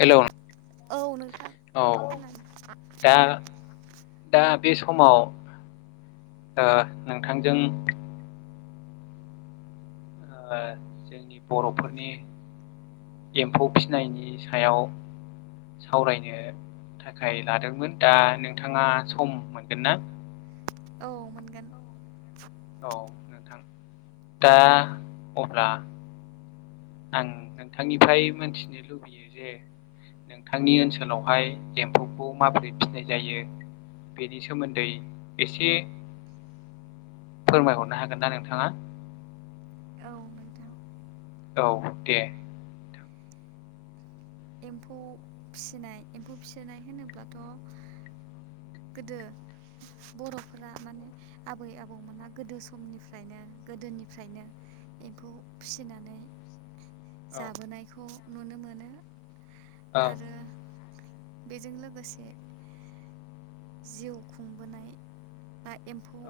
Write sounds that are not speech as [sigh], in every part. हेल' औ नोंथां औ खोनादों दा दा बे समाव ओ नोंथांजों ओ जोंनि बर'फोरनि एम्फौ फिनायनि सायाव सावरायनो थाखाय लादोंमोन दा नोंथाङा सम मोनगोन ना? औ मोनगोन औ नोंथां दा अब्ला आं नोंथांनिफ्राय मिथिनो लुबैयो जे नोंथांनि ओनसोलावहाय एम्फौखौ माबोरै फिनाय जायो? बेनि सोमोन्दै एसे फोरमायहरनो हागोन ना नोंथाङा। औ नोंथां औ दे एम्फौ फिसिनाय एम्फौ फिसिनाय होनोब्लाथ' ओ गोदो बर'फोरा माने आबै आबौमोना गोदो समनिफ्रायनो गोदोनिफ्रायनो एम्फौ फिसिनानै औ जाबोनायखौ नुनो मोनो आरो बेजों लोगोसे जिउ खुंबोनाय बा एम्फौ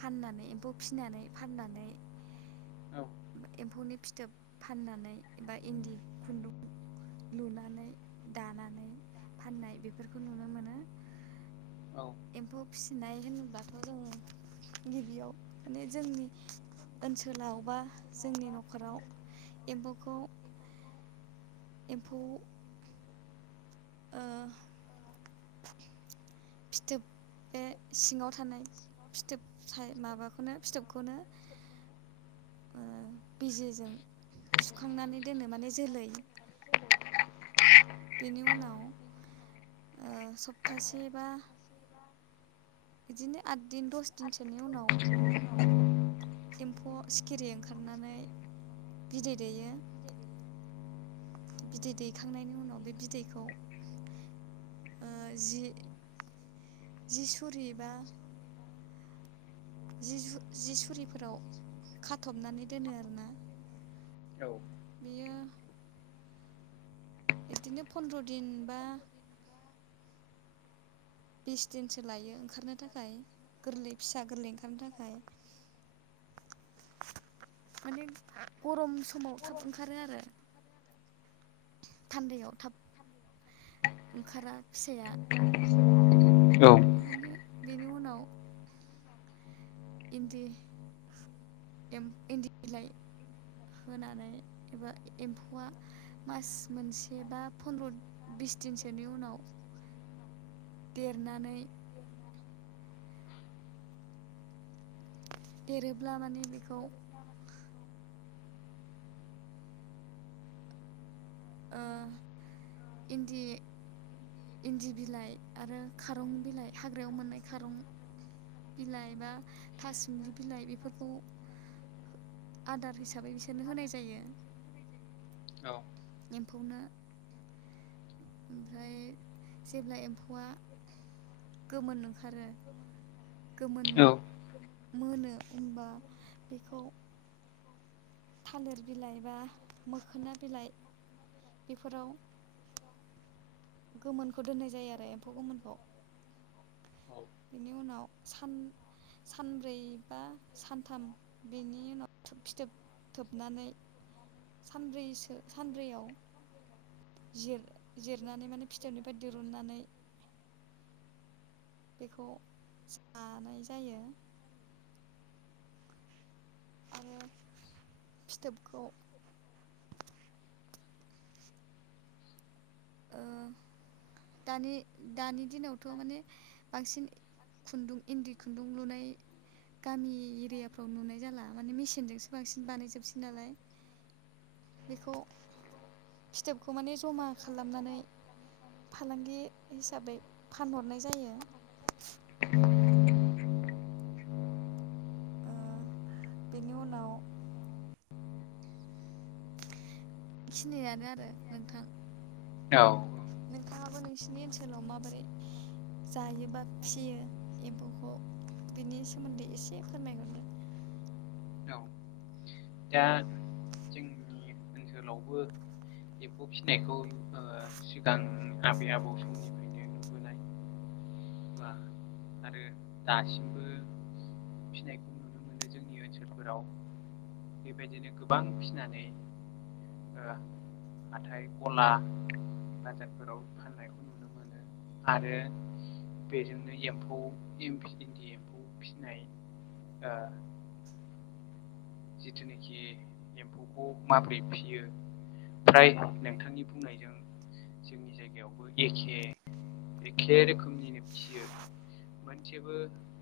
फाननानै एम्फौ फिनानै फाननानै एम्फौनि फिथोब फाननानै एबा इन्दि खुन्दुं लुनानै दानानै फाननाय बेफोरखौ नुनो मोनो। एम्फौ फिसिनाय होनोब्लाथ' जोंङो गिबियाव माने जोंनि ओनसोलाव बा जोंनि न'खराव एम्फौखौ एम्फौ ओ [inaudible] फिथोब बे सिङाव थानाय फिथोब माबाखौनो फिथोबखौनो [inaudible] ओ बिजिजों सुखांनानै दोनो माने जोलै बेनि उनाव ओ सप्तासे बा बिदिनो आद दिन दस दिनसोनि उनाव एम्फौ सिखिरि ओंखारनानै बिदै दैेयो। बिदै दैखांनायनि उनाव बे बिदैखौ ओ जि जि सुरिबा जि जु जि सुरिफोराव खाथबनानै दोनो आरोना। औ बेयो बिदिनो फन्द्र' दिन बा बिस दिनसो लायो ओंखारनो थाखाय गोरलै फिसा गोरलै ओंखारनो थाखाय। [inaudible] माने गरम समाव थाब ओंखारो आरो। थान्दायाव थाब ओंखारा फिसाया। औ बिनि बेनि उनाव इन्दि एम इन्दि बिलाइ होनानै एबा एम्फौआ मास मोनसे बा फन्द्र' बिस दिनसोनि उनाव देरनानै देरोब्ला माने बेखौ ओ इन्दि इन्दि बिलाइ आरो खारं बिलाइ हाग्रायाव मोननाय खारं बिलाइ बा थासुमलि बिलाइ बेफोरखौ आदार हिसाबै बिसोरनो होनाय जायो। औ एम्फौनो ओमफ्राय जेब्ला एम्फौआ गोमोन ओंखारो गोमोन औ मोनो होमबा बेखौ थालिर बिलाइ बा मोखोना बिलाइ बेफोराव गोमोनखौ दोननाय जायो आरो एम्फौ गोमोनखौ। बेनि उनाव सान सानब्रै बा सानथाम बेनि उनाव थोब फिथोब थोबनानै सानब्रैसो सानब्रैयाव जिरनानै माने फिथोबनिफ्राय दिरुननानै बेखौ जानाय जायो। आरो फिथोबखौ ओ दानि दानि दिनावथ' माने बांसिन खुन्दुं इन्दि खुन्दुं लुनाय गामि एरियाफ्राव नुनाय जाला माने मेसिनजोंसो बांसिन बानायजोबसै नालाय। बेखौ फिथोबखौ माने जमा खालामनानै फालांगि हिसाबै फानहरनाय जायो। [inaudible] ओ बेनि उनाव बेखिनियानो आरो नोंथां। औ नोंथाङाबो नोंसिनि ओनसोलाव माबोरै जायो बा फियो एम्फौखौ बिनि सोमोन्दै एसे फोरमायहरदो। औ दा नवबो एम्फौ फिसिनायखौ सिगां आबै आबौ समनि आरो दासिमबो फिनायखौ नुनो मोनो जोंनि ओनसोलफोराव बेबायदिनो गोबां फिनानै हाथथाय गलाादफोराव फाननायखौ नुनो मोनो। आरो बेजोंनो एम्फौ इन्दि एम्फौ फिसिनाय ओ जिथुनाखि एम्फौखौ माबोरै फियो फ्राय नोंथांनि बुंनायजों जोंनि जायगायावबो एखे एखे रोखोमनि फियो मोनसेेबो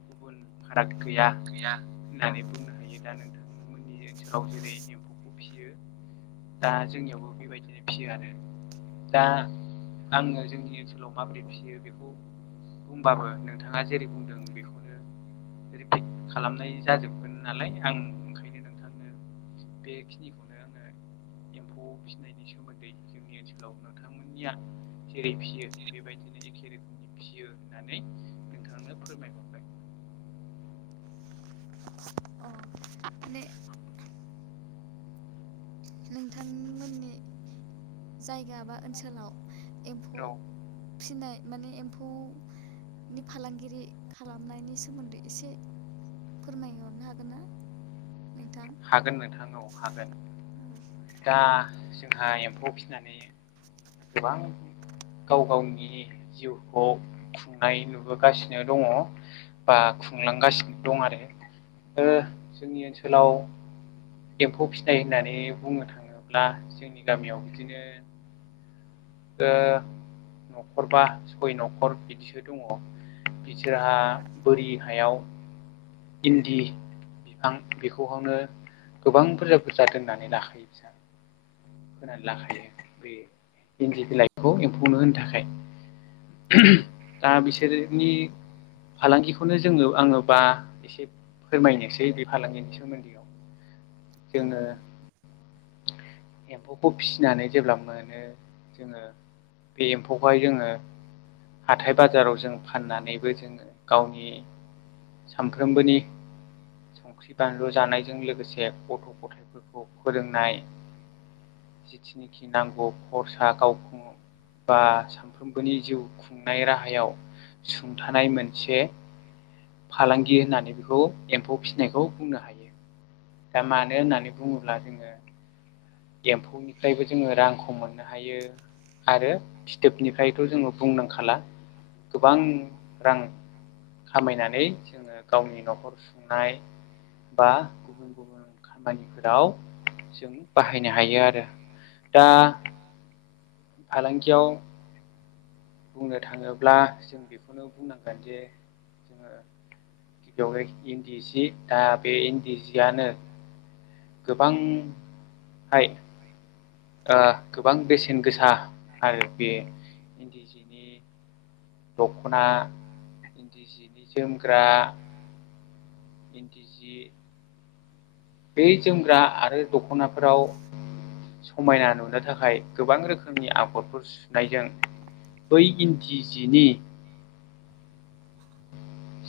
गुबुन फाराग गैया गैया। होननानै बुंनो हायो दा नोंथांमोननि ओनसोलाव जेरै एम्फौखौ फिसियो दा जोंनियावबो बेबायदिनो फियो आरो। दा आङो जोंनि ओनसोलाव माबोरै फिसियो बेखौ हबाबो नोंथाङा जेरै बुंदों बेखौनो रिपिक खालामनाय जाजोबगोन नालाय आं ओंखायनो नोंथांनो बेखिनिखौनो आङो एम्फौ फिसिनायनि सोमोन्दै जोंनि ओनसोलाव नोंथांमोननिया जेरै फिसियो बेबायदिनो फियो होननानै नोंथांनो फोरमायबाव अ माने नोंथांमोननि जायगा बा ओनसोलाव एम्फौ औ फिनाय माने एम्फौ नि फालांगिरि खालामनायनि सोमोन्दै एसे फोरमायहरनो हागोन ना? नोंथां? हागोन नोंथां औ हागोन औ दा जोंहा एम्फौ फिसिनानै गोबां गाव गावनि जिउखौ खुंनाय नुबोगासिनो दङ बा खुंलांगासिनो दं आरो। ओ जोंनि ओनसोलाव एम्फौ फिनाय होननानै बुंनो थाङोब्ला जोंनि गामियाव बिदिनो ओ न'खरबा सय न'खर बिदिसो दङ। बिसोरहा बोरि हायाव इन्दि बिफां बेखौहनो गोबां बुरजा बुरजा दोननानै लाखायो बि होनानै लाखायो बे इन्दि बिलाइखौ एम्फौनो होनो थाखाय दा बिसोरनि फालांगिखौनो जोङो आङो बा एसे फोरमायनोसै बे फालांगिनि सोमोन्दै। औ जोङो एम्फौखौ फिसिनानै जेब्ला मोनो। जोङो बे एम्फौखौहाय जोङो हाथाय बाजाराव जों फाननानैबो जोङो गावनि सानफ्रोमबोनि संख्रि बानलु जानायजों लो लोगोसे गथ' गथायफोरखौ फोरोंनाय जिथिनिखि नांगौ खरसा गावखौनो बा सानफ्रोमबोनि जिउ खुंनाय राहायाव सुंथानाय मोनसे फालांगि होननानै बेखौ एम्फौ फिसिनायखौ बुंनो हायो। दा मानो होननानै बुङोब्ला जोंङो एम्फौनिफ्रायबो जोंङो रांखौ मोननो हायो आरो फिथोबनिफ्राय थ' जोंङो बुंनांखाला गोबां रां खामायनानै जोंङो गावनि न'खर सुंनाय बा गुबुन गुबुन खामानिफोराव जों बाहायनो हायो आरो दा फालांगियाव बुंनो थाङोब्ला जों बेखौनो बुंनांगोन जे जोंङो गिबियावनो इन्दि सि दा बे इन्दि सियानो गोबांहाय थाय ओ गोबां बेसेन गोसा आरो बे इन्दि जिनि दख'ना इन्दि जिनि जोमग्रा इन्दि जि बे जोमग्रा आरो दख'नाफोराव समायना नुनो थाखाय गोबां रोखोमनि आगरफोर सुनायजों बै इन्दि जिनि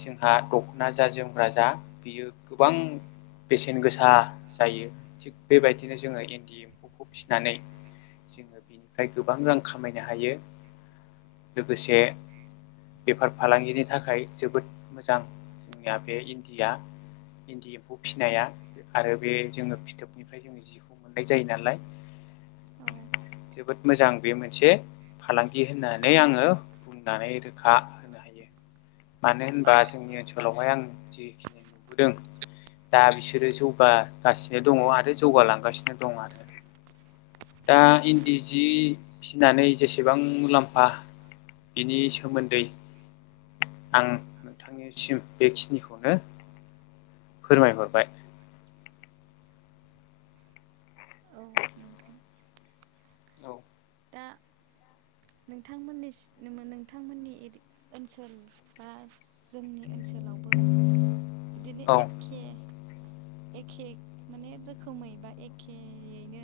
जोंहा दख'ना जा जोमग्रा जा बियो गोबां बेसेन गोसा जायो थिग बेबायदिनो जोंङो इन्दि एम्फौखौ फिसिनानै जोंङो बेनिफ्राय गोबां रां खामायनो हायो। लोगोसे बेफार फालांगिनि थाखाय जोबोद मोजां जोंनिया बे इन्दिया। इन्दि एम्फौ फिसिनाया आरो बे जोंङो फिथोबनिफ्राय जों जिखौ मोननाय जायो नालाय। औ। जोबोद मोजां बे मोनसे फालांगि होननानै आङो बुंनानै रोखा होनो हायो मानो होनबा माने जोंनि ओनसोलावहाय आं जेखिनि नुबोदों दा बिसोरो जौगागासिनो दङ आरो जौगालांगासिनो दं आरो। दा इन्दि जि फिनानै जेसेबां मुलाम्फा बिनि सोमोन्दै आं नोंथांनिसिम बेखिनिखौनो फोरमायहरबाय। औ नोंथां। औ दा नोंथांमोननि सि नोंथांमोननि [unintelligible] ओनसोल बा जोंनि ओनसोलावबो दिनो औ एखे एखे माने रोखोमै बा एखेयैनो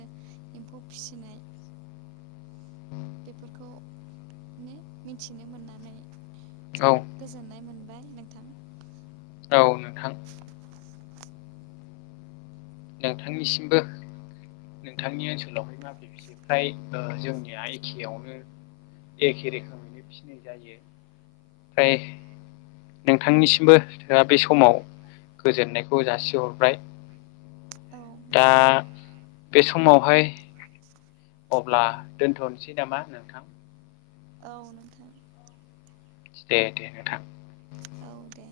एम्फौ फिसिनाय बेफोरखौनो मिथिनो मोननानै औ जोबोद गोजोननाय मोनबाय नोंथां। औ नोंथां। नोंथांनिसिमबो नोंथांनि ओनसोलावहाय माबि फ्राय ओ जोंनिया एखेयावनो एखे रोखोमैनो फिनाय जायो फ्राय नोंथांनिसिमबो आ बे समाव गोजोननायखौ जासिहरबाय। औ दा नोंथां बे समावहाय अब्ला दोनथ'नोसै नामा नोंथां? औ नोंथां। दे दे नोंथां। औ दे‌।